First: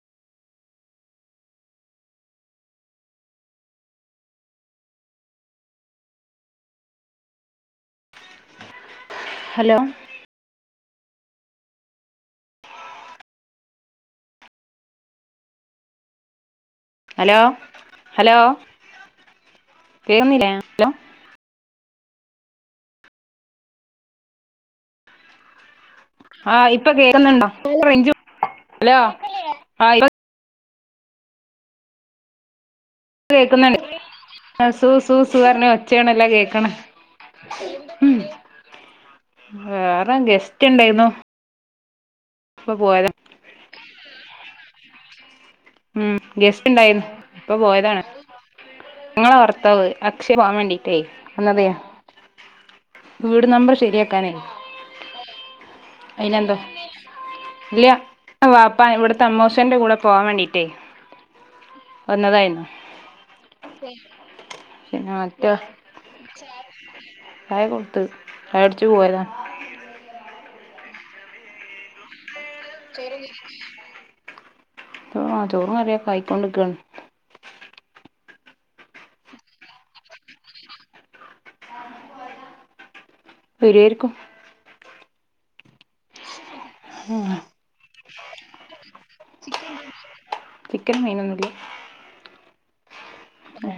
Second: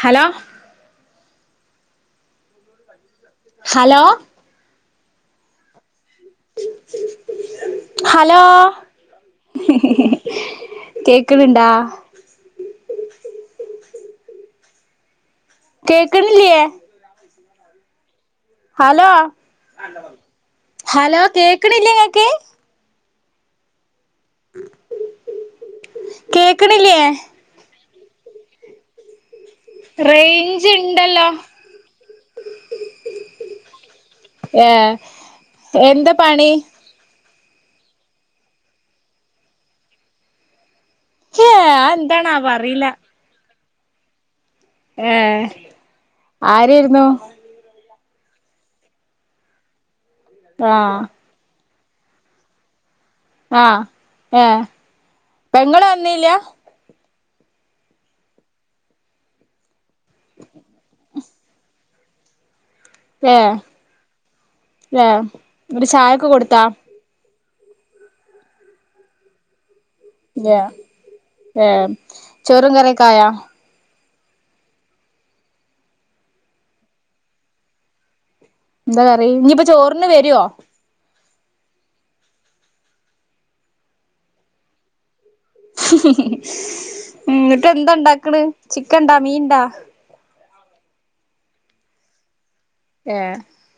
Hello hello hello hello കേക്ക്‌ണുണ്ടാ കേൾക്കണില്ലിയെ hello hello hello hello കേക്കണില്ലേ നിങ്ങക്ക് ആഹ് ഇപ്പൊ കേക്ക്ണില്ലേ കേൾക്കുന്നുണ്ടോ റേഞ്ച് ഹലോ കേൾക്കന്നില്ലേ ഇപ്പ- റേഞ്ച് ഇണ്ടല്ലോ ഞാ കേക്കുന്നുണ്ട് സു ഏഹ് സു സു പറഞ്ഞ എന്താ ഒച്ചയാണല്ലോ പണി കേക്കണേ ഉം വേറെ ഗസ്റ്റ് എണ്ടായിരുന്നു ച്ചേ എന്താണാവോ അറിയില്ല ഏയ് ഉം ഗെസ്റ്റ് ഇണ്ടായിരുന്നു ഇപ്പൊ പോയതാണ് നിങ്ങടെ ഭർത്താവ് അക്ഷയ പോകാൻ ആഹ് വേണ്ടിട്ടേ അന്നതെ വീട് നമ്പറ് ആഹ് ശരിയാക്കാനേ ഏഹ് പെങ്ങള് വന്നീല്ല അയിന എന്താ ഇല്ല വാപ്പാ ഇവിടത്തെ അമ്മൂശന്റെ കൂടെ- പോവാൻ വേണ്ടീട്ടേ വന്നതായിരുന്നു ഏഹ ഏ പിന്നെ മറ്റേ എന്നിട്ട് ചായ ഒക്കെ കൊടുത്താ ചായ കൊടുത്ത് ചായ കുടിച്ചു പോരുന്ന് ഏഹ ഏഹ [unintelligible] ചോറും കറിയൊക്കെ ആയൊ ആ ചോറും കറിയൊക്കെ ആയികൊണ്ട് നില്ക്കുവാണ് എന്താ കറി ഇനിയിപ്പ ചോറിന് വരുവോ വരുവായിരിക്കും എന്നിട്ട് എന്താ ഉണ്ടാക്കണ് ചിക്കൻ ഇണ്ടാ മീൻണ്ടാ ചിക്കനും മീനും ഒന്നുമില്ല ഏ [unintelligible] ഏ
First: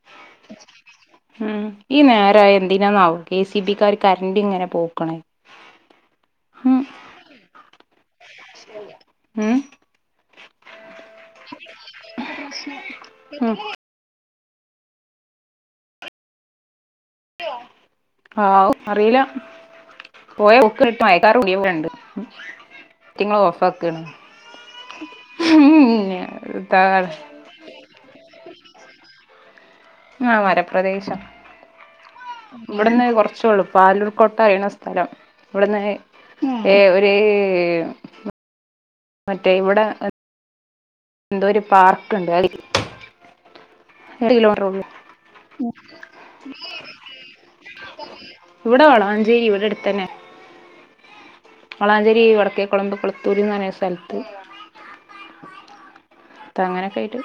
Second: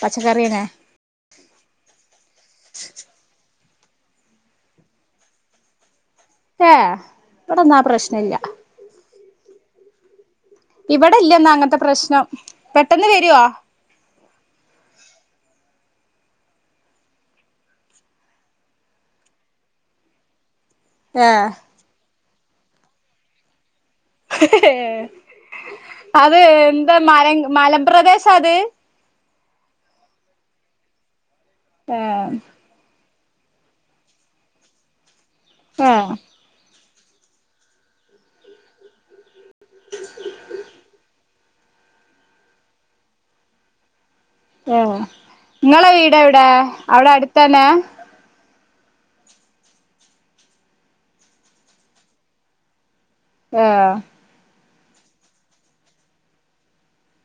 പച്ചക്കറിടെ ഉം ഈ നേരായാ എന്തിനാന്നാവോ കെ സീ ബി ക്കാർ കരണ്ട് ഇങ്ങനെ പോക്ക്ണേ ഏഹ് ഇവിടെ ഒന്നും ആ പ്രശ്നയില്ല ഉം ഇവിടെയില്ലന്ന് അങ്ങത്തെ പ്രശ്നം പെട്ടെന്ന് വരോ ഉം ആവു അറീല പോയ പോക്ക് കണ്ട് ഏ മയക്കാർ കൂടിയപോലെ ഉണ്ട് റ്റിങ്ങൾ ഓഫാക്കാണ് [unintelligible] ഏഹ് അത് എന്താ ഇതാണ് മല മലപ്രദേശം ആ അത് ആഹ് മലപ്രദേശം ആഹ് ഇവ്ട്ന്ന് കൊറ്ച്ചൊള്ളൂ പാലൂർക്കൊട്ട കയ്ണ സ്ഥലം ഏ ഇവട്ന്ന്- ഏ ഒര് [unintelligible] മറ്റേ ഇവിടെ എന്തോരു പാർക്ക്ണ്ട് അ- ഉള്ളൂ ആഹ് നിങ്ങളെ വീട് എവിടെ അവിടെ അടുത്ത് തന്നെയാ ഇവ്ടെ വളാഞ്ചേരി ഇവ്ടെ അടുത്തന്നെ വളാഞ്ചേരി ഇ വടക്കെ കൊളമ്പ് കൊള.. ഏ [unintelligible] സ്ഥല്ത്ത് അങ്ങനെക്കെയിട്ട്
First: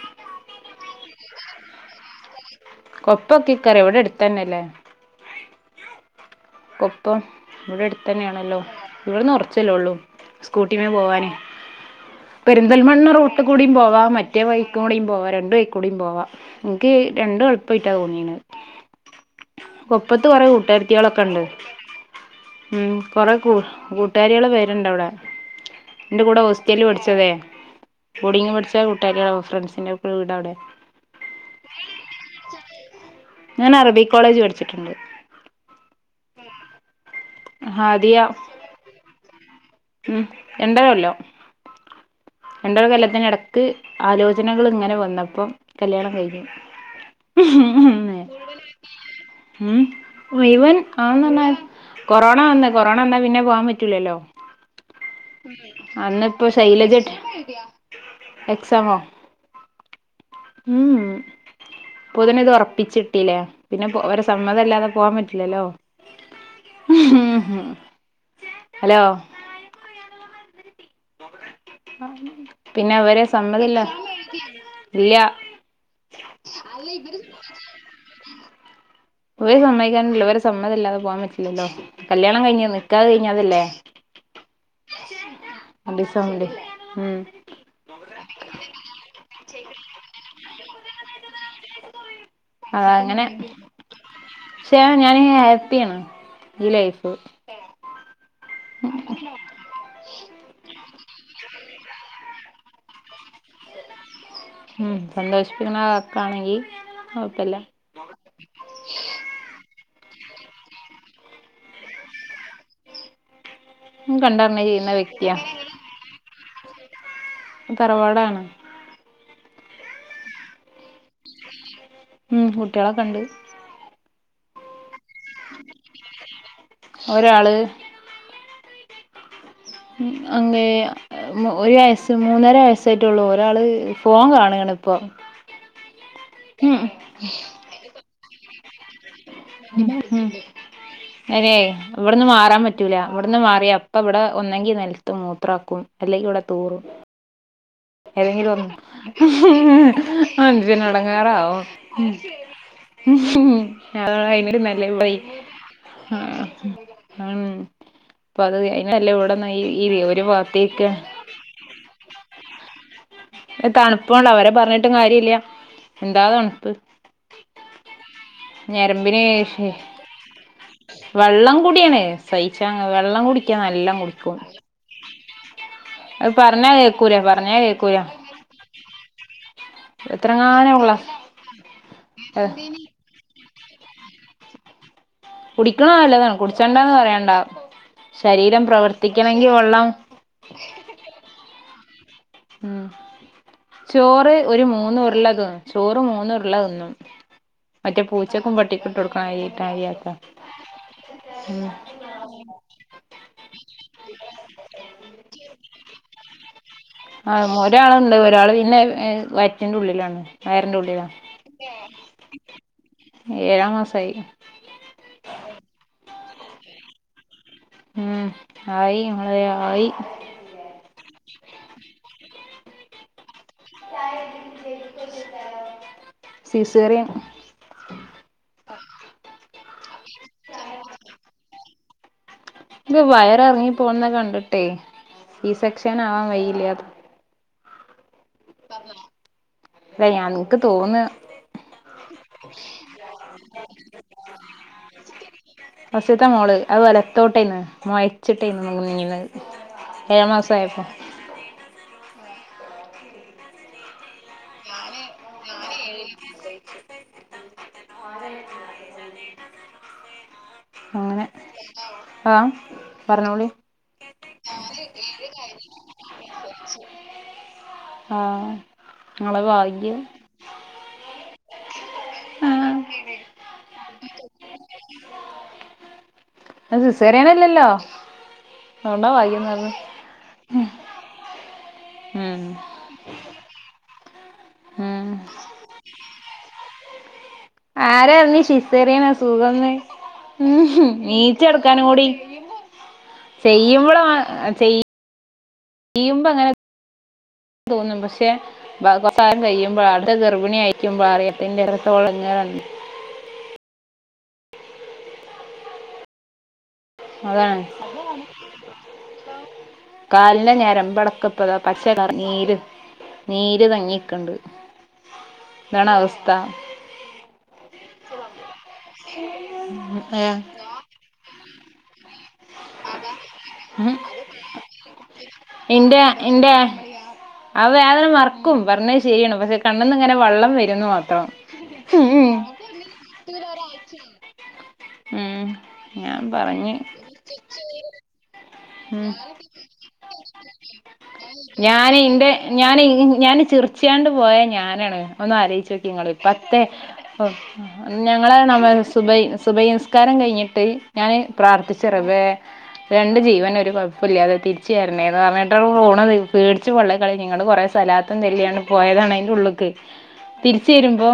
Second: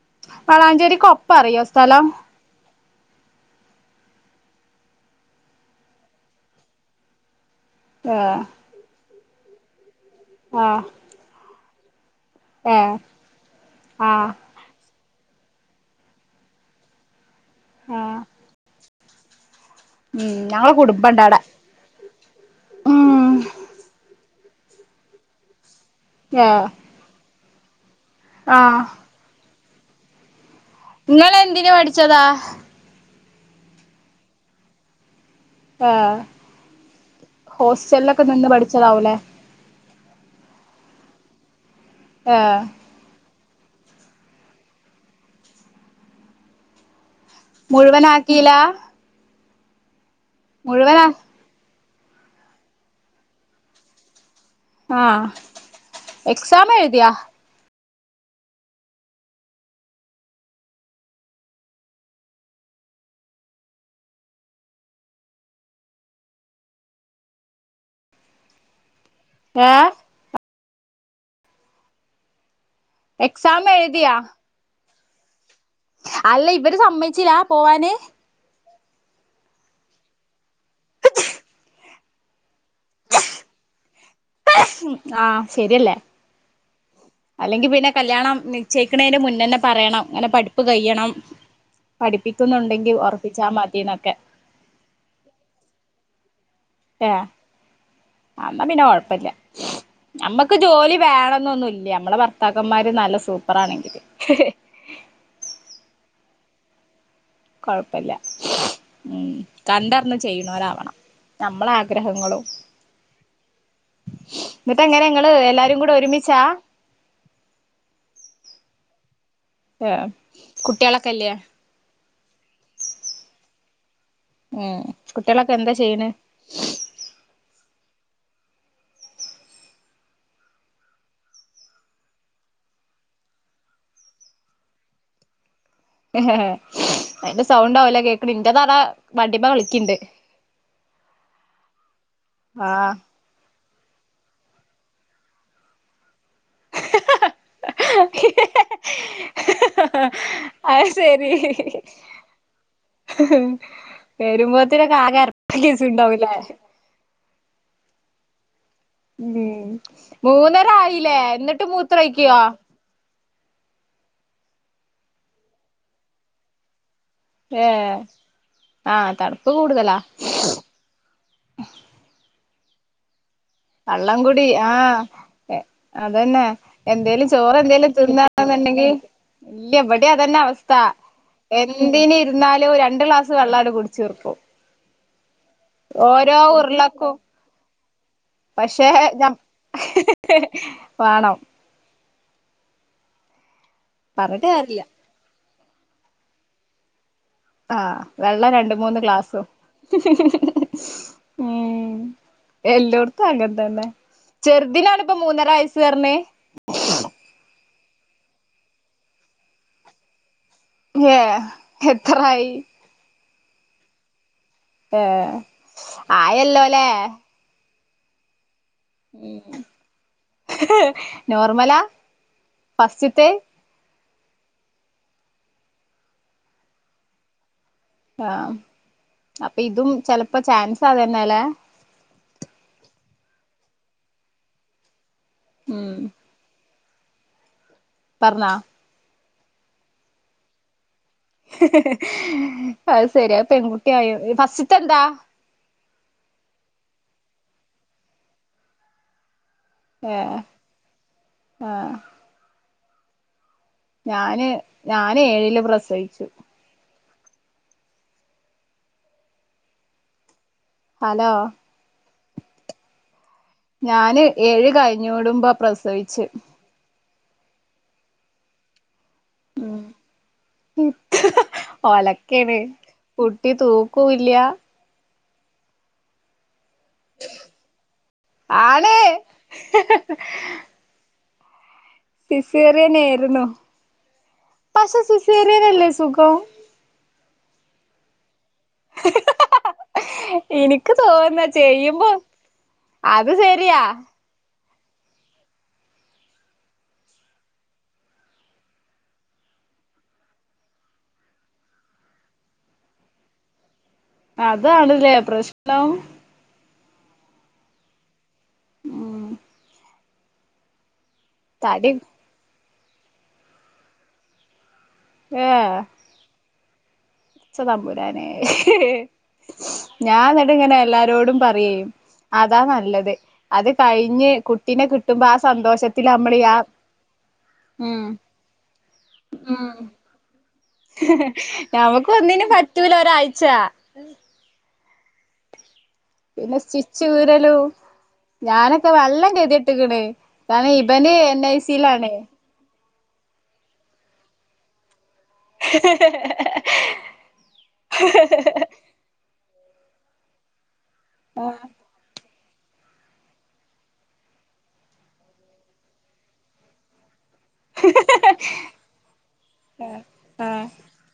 വളാഞ്ചേരിക്കൊപ്പറിയോ സ്ഥലം കൊപ്പൊക്കെ എനിക്കറിയാം ഇവിടെ അടുത്ത് തന്നെയല്ലേ കൊപ്പം. ഇവിടെ അടുത്ത് ഏ തന്നെയാണല്ലോ ഇവിടുന്ന് കുറച്ചല്ലേ ഉള്ളൂ ആ സ്കൂട്ട് വേണം പോവാന്. ഏ പെരിന്തൽമണ്ണ് റൂട്ട് കൂടെ പോവാം ആ മറ്റേ വഴിക്കൂ ക്കാണ് പോവാം രണ്ട് വഴിക്കൂടെയും പോവാം എനിക്ക് രണ്ടും കൊഴപ്പം ഇല്ലാതെ ആ തോന്നുന്നത്. കൊപ്പത്ത് ഉം കൊറെ ഞങ്ങളെ കുടുംബണ്ട് അവിടെ കൂട്ടുകാരിയെത്തികളുണ്ട്. ഉം കൊറെ കൂ കൂട്ടുകാരികൾ വരേണ്ട് അവിടെ. എന്റെ കൂടെ ഏ ഹോസ്റ്റലിൽ പഠിച്ചവർ ബോർഡിങ്ങ് പഠിച്ചേ ആഹ് കൂട്ടുകാരികളും ഫ്രണ്ട്‌സിന്റെ ഒക്കെ വീട് അവിടെയാ. നിങ്ങളെയെന്തിന് പഠിച്ചതാ? ഞാൻ അറബി കോളേജിൽ പഠിച്ചിട്ടുണ്ട്. ആഹ് ഹോസ്റ്റൽ ഹാദിയ ഒക്കെ പഠിച്ചതാവൂല്ലേ? ഉം രണ്ട് കൊല്ലം ആഹ് ഒരു കൊല്ലത്തിനിടയ്ക്ക് ആലോചനകൾ ഇങ്ങനെ വന്നപ്പം കല്യാണം കഴിഞ്ഞു. മുഴുവൻ ആക്കിയില്ല്യ. ഉം മുഴുവൻ. മുഴുവനാ [unintelligible] കൊറോണ വന്ന് കൊറോണ വന്നാൽ പിന്നെ പോവാൻ പറ്റൂലല്ലോ. ആഹ് ഉം അന്ന് ഇപ്പൊ എക്സാം ഷൈലജ എഴുതിയാ എക്സാം എഴുതിയോ, എക്സാമോ? ഉം അപ്പൊതന്നെ ഇത് ഉറപ്പിച്ചിട്ടില്ലേ പിന്നെ ഇപ്പൊ ഓരെ സമ്മതമല്ലാതെ പോവാൻ പറ്റില്ലല്ലോ. ഉം ഹലോ ഏഹ് പിന്നെ അവരെ എക്സാം സമ്മതമില്ലാതെ എഴുതിയാ എക്സാം എഴുതിയോ, ഇല്ല്യാ. അല്ല ഇവര് സമ്മതിച്ചില്ലേ പോവാനെ. ഇവര് സമ്മതിക്കാനയൊന്നുമില്ല ഓരെ സമ്മതമില്ലാതെ പോവാൻ പറ്റില്ലല്ലോ കല്യാണം കഴിഞ്ഞന്ന്. നിക്കാഹ് കഴിഞ്ഞ അതെല്ലേ, ആഹ് രണ്ട് ദിവസയേണ്ട ഉം. അല്ലെങ്കിൽ പിന്നെ കല്യാണം നിശ്ചയിക്കേണിൻ്റെ മുന്നേ തന്നെ പറയണം, ഇങ്ങനെ പഠിപ്പ് കഴിയണം. അത പഠിപ്പിക്കുന്നുണ്ടെങ്കിൽ അങ്ങനെ ഉറപ്പിച്ചാൽ മതിയെന്നൊക്കെ. പക്ഷെ ഞാനേ ഹാപ്പി ആണ്. ഏഹ് അന്നാ പിന്നെ കൊഴപ്പമില്ല. നമ്മക്ക് ജോലി വേണമെന്നൊന്നുമില്ല്യ ഞമ്മടെ ഭർത്താക്കന്മാര് നല്ല സൂപ്പറാണെങ്കിൽ. ഉം സന്തോഷിപ്പിക്കണേ വാക്കാണെങ്കിൽ കൊഴപ്പമില്ല. കൊഴപ്പമില്ല ഉം കണ്ടറിഞ്ഞ് ചെയ്യുന്നവർ ആവണം. നമ്മളാ ആഗ്രഹങ്ങളും. കണ്ടറിഞ്ഞ് എന്നിട്ട് ചെയ്യുന്ന എങ്ങനെ നിങ്ങള് വ്യക്തിയാ എല്ലാരും കൂടെ ഒരുമിച്ചാ? തറവാടാണ്. ഏഹ് കുട്ടികളൊക്കെ ഇല്ലേ. ഉം കുട്ടികളൊക്കെ ഉണ്ട്. ഉം കുട്ടികളൊക്കെ എന്താ ചെയ്യണ്. ഒരാള് ഉം അങ്ങയാ ഒരു വയസ്സും മൂന്നര വയസ്സായിട്ടുള്ളൂ, ഒരാള് ഫോൺ കാണാണ് ഇപ്പൊ. ഉം അയിന്റെ സൗണ്ട് ആവുലെ കേക്കണ് ഇന്റെ അതാ. അതെ ഇവിടുന്ന് മാറാൻ ആഹ് പറ്റൂല. ഇവിടുന്ന് മാറിയ അപ്പൊ ഇവിടെ ഒന്നെങ്കിൽ നിലത്ത് മൂത്രമാക്കും അല്ലെങ്കിൽ ഇവിടെ തൂറും. ഏതെങ്കിലും ഒന്ന് അഞ്ചിന് അത് ശരി എടങ്ങേറാവും ഉം. [unintelligible] ആഹ്. വരുമ്പോത്തിനൊക്കെ ആകെ അരപ്പ കേസുണ്ടാവൂലേ ആഹ് അപ്പൊ അത് അയിനെട്ടല്ലേ ഇവിടുന്ന് ഈ ഈ. [unintelligible] ഏഹ് എന്നിട്ട് മൂത്രയ്ക്കുവോ? തണുപ്പുയൊണ്ട് അവരെ പറഞ്ഞിട്ടും കാര്യയില്ല്യ, എന്താ തണുപ്പ്. ഏ ആ ഞരമ്പിന് തണുപ്പ് കൂടുതലാ വെള്ളം കുടിയാണ് സയിച്ചാങ്‌ വെള്ളം കുടി വള്ളങ്കുടി ആഹ് എ അത് അതന്നെ പറഞ്ഞാ കേക്കൂല എന്തേലും പറഞ്ഞാ ചോറ് എന്തേലും കേക്കൂല തിന്നാന്ന്ണ്ടെങ്കി ഇല്ല ഇവിടെതന്നവസ്ഥ എത്രങ്ങാനും ഗ്ലാസ് എന്തിന് ഇരുന്നാലും രണ്ട് ക്ലാസ് വെള്ളാട് കുടിച്ചീർക്കും കുടിക്ണെ നല്ലതാണ് കുടിച്ചണ്ടാന്ന് ഉരുളക്കും പറയണ്ട ശരീരം പക്ഷേ പ്രവർത്തിക്കണെങ്കി വെള്ളം പാണം മ് ചോറ് പറഞ്ഞിട്ട് ഒരു കാര്യല്ല മൂന്നുരുളതി ചോറ് മൂന്നുരുള തിന്നും മറ്റേ ആഹ് വെള്ളം പൂച്ചക്കും രണ്ട് പട്ടിക്കും ഇട്ട് മൂന്ന് കൊടുക്കണ ക്ലാസും മാരിയാക്ക ഉം എല്ലോട്ത്തും അങ്ങൻതന്നെ ചെർദിനാണ് ഇപ്പം മൂന്നര വയസ്സ് പറഞ്ഞേ ആ ഒരാളുണ്ട് ഒരാള് പിന്നെ വയറ്റിന്റുള്ളിലാണ് വയറിന്റുള്ളിലാ ഏഹ് എത്രായി ഏഴാമാസായി ഏഹ് ആയല്ലോ ലേ ഉം ആയി മളെ ആയി നോർമല ഫസ്റ്റിത്തെ സിസേറിയം ആഹ് അപ്പൊ ഇതും ചെൽപ്പോ ചാൻസതന്നലെ ഇത് വയർ എർങ്ങി പോന്ന കണ്ടിട്ടെ സി ഉം സെക്ഷൻ ആവാൻ വൈയില്ല അത് പർഞ്ഞാ [unintelligible] ൻക്ക് തോന്ന അത് ശരി അത് പെൺകുട്ടിയായ ഫസ്റ്റ്ത്തെ എന്താ ഫസ്റ്റിത്തെ മോള് അത്‌ വലത്തോട്ടേന്ന് മൊയച്ചിട്ടേന്ന് നിന്നിന്നെ ഏഹ് ആഹ് ഞാന് ഞാന് ഏഴില് ഞാന് എയില് പ്രസവിച്ചു അങ്ങനെ ഹലോ ആഹ് പറഞ്ഞോളി ഞാന് ഏഴ് കഴിഞ്ഞോടുമ്പ പ്രസവിച്ച് ആഹ് ഇങ്ങളെ വാഗ്യം ഒലക്കെണ് ആഹ് കുട്ടി തൂക്കുല്ല സിസേറിയനല്ലല്ലോ ആണ് അതോണ്ടോ ഭാഗ്യം ന്ന് പർഞ്ഞെ സിസേറിയനെയിരുന്നു പക്ഷെ ഉം സിസേറിയനല്ലേ സുഖം ആരെർഞ് ശീ സിസേറിയന സുഖംന്ന് എനിക്ക് തോന്നുന്ന നീച്ചെടുക്കാനും കൂടി ചെയ്യുമ്പോ അത് ശരിയാ ചെയ് ചെയ്യുമ്പോ അങ്ങനെ തോന്നും പക്ഷെ കുറെ കാലം കഴിയുമ്പോ അട്ത്തെ ഗർഭിണി ആയിരിക്കുമ്പോ [unintelligible] അതാണ് ലെ പ്രശ്നം അതാണ് ഉം കാലിന്റെ ഞരമ്പടക്ക തടി [unintelligible] നീര് നീര് തങ്ങിക്ക്ണ്ട് ഏഹ് ദാണവസ്ഥ പടച്ച തമ്പുരാനെ ഏ ഞാൻന്നട്ട്ങ്ങനെ എല്ലാരോടും പറയെ അതാ നല്ലത് അത് ഉം കഴിഞ്ഞ് കുട്ടിനെ കിട്ടുമ്പോ ആ സ് ഇന്റെ ഇന്റെ ആ വേദന ഉം മറക്കും പറഞ്ഞയ്‌ ശരിയാണ് പക്ഷെ കണ്ണ്ന്ന് ങ്ങനെ വള്ളം വര് ഞമ്മക്ക് ഒന്നിനും പറ്റൂല ഒരാഴ്ച ഉം ഞാൻ പിന്നെ പറഞ്ഞ് സ്റ്റിച്ച് ഊരലും ഞാനൊക്കെ ഉം വല്ലം കേതിട്ട്ക്കണ് കാരണം ഇവന് എൻ ഐ സിയിലാണ് ഞാനേ ഞാന് ചിറിച്ചോണ്ട് പോയ ഞാനാണ് ഒന്നാലോയ് [unintelligible] ഞങ്ങളു പോയി. പത്തേ ഞങ്ങളെ നമ്മള് സുബൈ സുബഹിനിസ്കാരം കഴിഞ്ഞിട്ട് ഞാന് പ്രാർത്ഥിച് [unintelligible] രണ്ട് ജീവന് ഒരു കുഴപ്പല്യാതെ തിരിച്ചുതരണേന്ന് പറഞ്ഞിട്ടാ പോണത് പേടിച്ചു പൊള്ളേം കളി നിങ്ങള് കൊറേ സലാത്തും ചൊല്ലിയാണ് പോയതാണ് അതിൻ്റെ ഉള്ള്ക്ക് ആഹ് ആഹ് തിരിച്ചു വരുമ്പോ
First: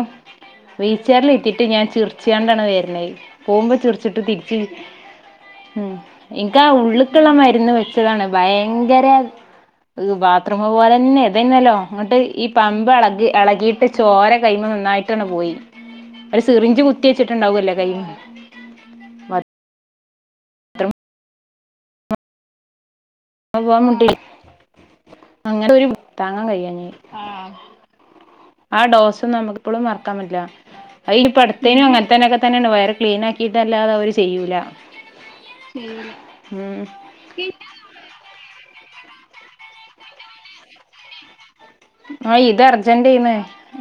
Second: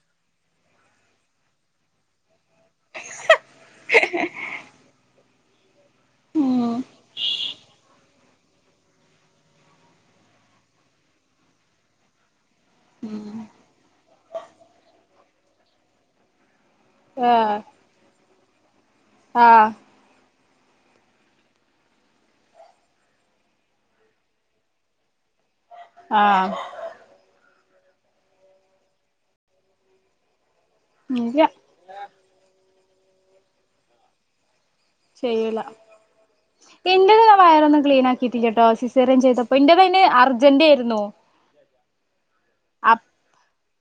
വീസിആറിലിട്ടിട്ട് ഞാൻ ചിറിച്ചാണ്ടാണ് വരണത് പോകുമ്പോ ചിറിച്ചിട്ട് തിരിച്ച് ഉം ഇന്കാ ഉം ഉള്ളിക്കുള്ള മരുന്ന് വെച്ചതാണ് ഭയങ്കര ബാത്റൂം പോലെ തന്നെ ഇതന്നല്ലോ അങ്ങോട്ട് ഈ പമ്പ് എളകി ഉം എളകിയിട്ട് ചോര കയ്യുമ്മേന്ന് നന്നായിട്ടാണ് പോയി ഒരു സിറിഞ്ച് കു ആഹ് ത്തിവച്ചിട്ടണ്ടാവൂല്ലല്ലേ കയ്യീ ആഹ് [unintelligible] പോവാൻ മുട്ടി അങ്ങനൊരു താങ്ങാൻ ആഹ് കഴിയാഞ്ഞ് ആ ഡോസ് നമുക്കിപ്പളും മറക്കാമ്പറ്റില്ല ഇല്ല അതിലിപ്പടു തേനും അങ്ങനത്തന്നയൊക്കെ തന്നെയാണ് വയറ് ക്ലീനാക്കിയിട്ടല്ലാതെ അവര് ചെയ്യൂല ചെയ്യൂല ഉം എന്റെത് വയറൊന്ന് ക്ലീനാക് കിത്തി കേട്ടോ സിസേറിയൻ ചെയ്തപ്പോ എന്റതയിന് അർജന്റായിരുന്നു ആഹ് ഇത് അപ് അർജന്റായ്ന്ന്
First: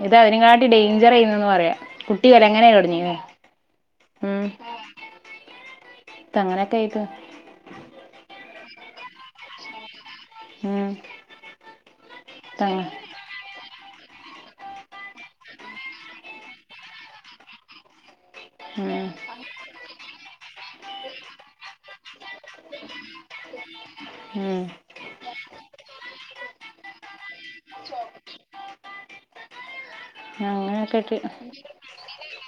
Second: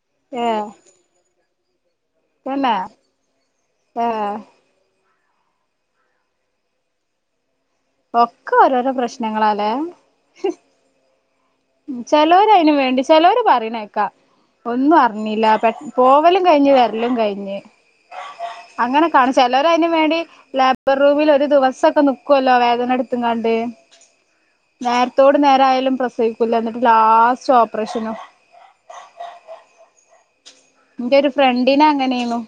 ഇത് ഏഹ് അതിനെകാട്ടി ഡെയിഞ്ചർ ആയീന്ന് പറയാ [unintelligible] തന്നെ എങ്ങനായിതൊടിഞ്ഞ് ഏഹ് ഉം തങ്ങനൊക്കെയായിട്ട് ഒക്കെ ഓരോരോ പ്രശ്നങ്ങളാലേ ഉം ഉം ചെലോര് അയിന് തങ്ങ വേണ്ടി ചെലോര് പറയ്ണകേക്കാ ഒന്നും അറിഞ്ഞില്ല പ പോവലും കഴിഞ്ഞ് വരലും കഴിഞ്ഞ് ഉം അങ്ങനെ കാണും ചെലോര് അതിനും വേണ്ടി ലേബർ റൂമിൽ ഒരു ദിവസൊക്കെ നി ക്കുവല്ലോ വേദന എടുത്തുംകാണ്ട് ഉം നേരത്തോട് നേരായാലും പ്രസവി ല്ല എന്നിട്ട് ലാസ്റ്റ് ഓപ്പറേഷനാ ആഹ് ഇന്റൊരു ഫ്രണ്ടിന് അങ്ങനെയ്ന്നു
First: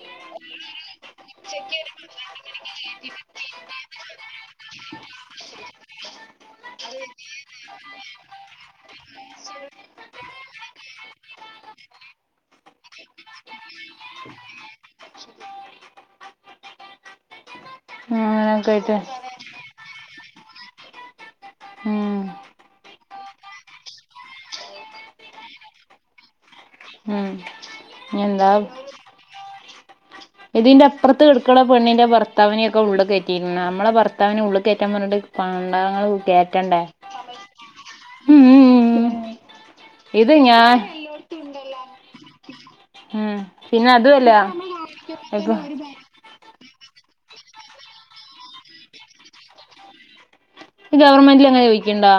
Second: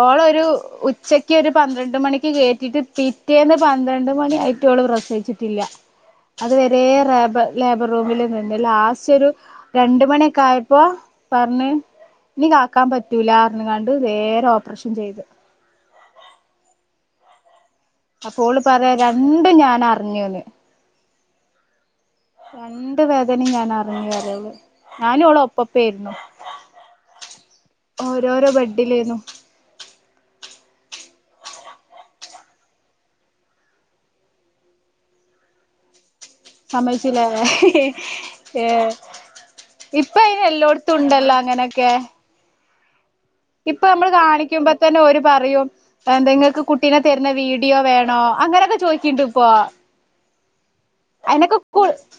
ഓളൊരു ഉച് ഉച്ചക്ക് ഒരു പന്ത്രണ്ട് മണിക്ക് കയറ്റിയിട്ട് പിറ്റേന്ന് പന്ത്രണ്ട് മണി ആയിട്ടോള് പ്രസവിച്ചിട്ടില്ല. അത് വരേ റേബ ലേബർ റൂമിലര്ന്നു ന്നെ ലാസ്റ്റൊരു രണ്ട് മണിയൊക്കെ ആയപ്പോ പറഞ്ഞ് ഇനി കാക്കാൻ പറ്റൂല പറഞ്ഞ്ങ്കാണ്ട് നേരെ ഓപ്പറേഷൻ ചെയ്ത് അപ്പ ഓള് അങ്ങനെയൊക്കെ പറയാ ആയിട്ട് രണ്ടും ഞാൻ അറിഞ്ഞൂന്ന് ഉം രണ്ട് വേദനയും ഞാൻ അറിഞ്ഞു വരവ് ഞാനും ഓളും ഒപ്പപ്പേര്ന്നു ഉം ഓരോരോ എന്താ ബഡ്ഡിലേര്ന്നു ഇതിന്റെ അപ്പുറത്ത് കടക്കണ പെണ്ണിന്റെ ഭർത്താവിനെ ഒക്കെ ഉള്ളി കയറ്റിയിരുന്നു നമ്മള ഭർത്താവിനെ ഉള്ളിക്കയറ്റാൻ പറഞ്ഞിട്ട് പണ്ടങ്ങ സമ്മയ്ച്ചില്ലാല്ലേ ഏഹ് ഉം ഇപ്പ ഇത് അയിന് ഞാൻ എല്ലോടത്തുംണ്ടല്ലോ അങ്ങനെക്കെ ഉം ഇപ്പൊ പിന്നെ നമ്മള് അതുമല്ല കാണിക്കുമ്പോ തന്നെ ഓര് ഇപ്പൊ പറയും. അതെന്തെങ്ങക്ക് കുട്ടീനെ തരുന്ന വീഡിയോ വേണോ അങ്ങനൊക്കെ ചോയിക്കിണ്ട് ഇപ്പോ ഗവൺമെന്റിൽ അയിനൊക്കെ അങ്ങനെ കുൾ ചോദിക്കണ്ടോ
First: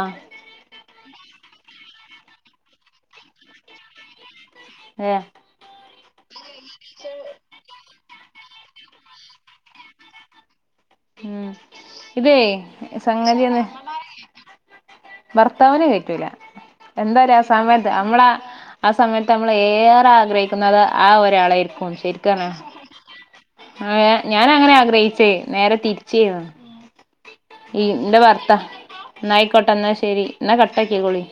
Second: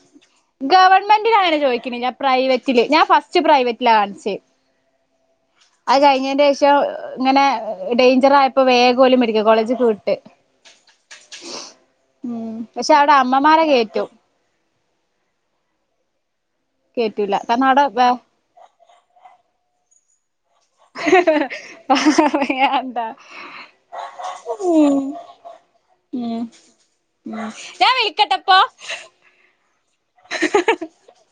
ഗവൺമെന്റിലങ്ങനെ ചോയിക്കിണില്ല പ്രൈവറ്റില് ഞാൻ ഫസ്റ്റ് പ്രൈവറ്റിലാ കാണിച്ചേ ഏഹ് അത് കഴിഞ്ഞേന്റെ ശേഷം ഇങ്ങനെ ഡേയിഞ്ചറായപ്പോ വേഗം ഓല് മെഡിക്കകോളേജ്ക്ക്‌ വിട്ട് ഉം ഇതേ സംഗാതിയാന്ന് റ്റും ഭർത്താവിനെ കയറ്റൂല എന്തായാലും കേറ്റൂല ആ കാരണം അവിടെ സമയത്ത് വേ അമ്മള ആ സമയത്ത് നമ്മൾ ഏറെ ആഗ്രഹിക്കുന്നത് ആ ഒരാളെആയിരിക്കും ശരിക്കറഞ്ഞാ അതെന്താ ആഹ്‌ ഞാനങ്ങനെ ആഗ്രഹിച്ചേ നേരെ ഉം തിരിച്ചെയ്ന്നു ഈ ഞാൻ ഇന്റെ ഭർത്ത വിളിക്കട്ടപ്പൊ എന്നായിക്കോട്ടെ എന്നാ ശരി എന്നാ കട്ടാക്കിക്കോളി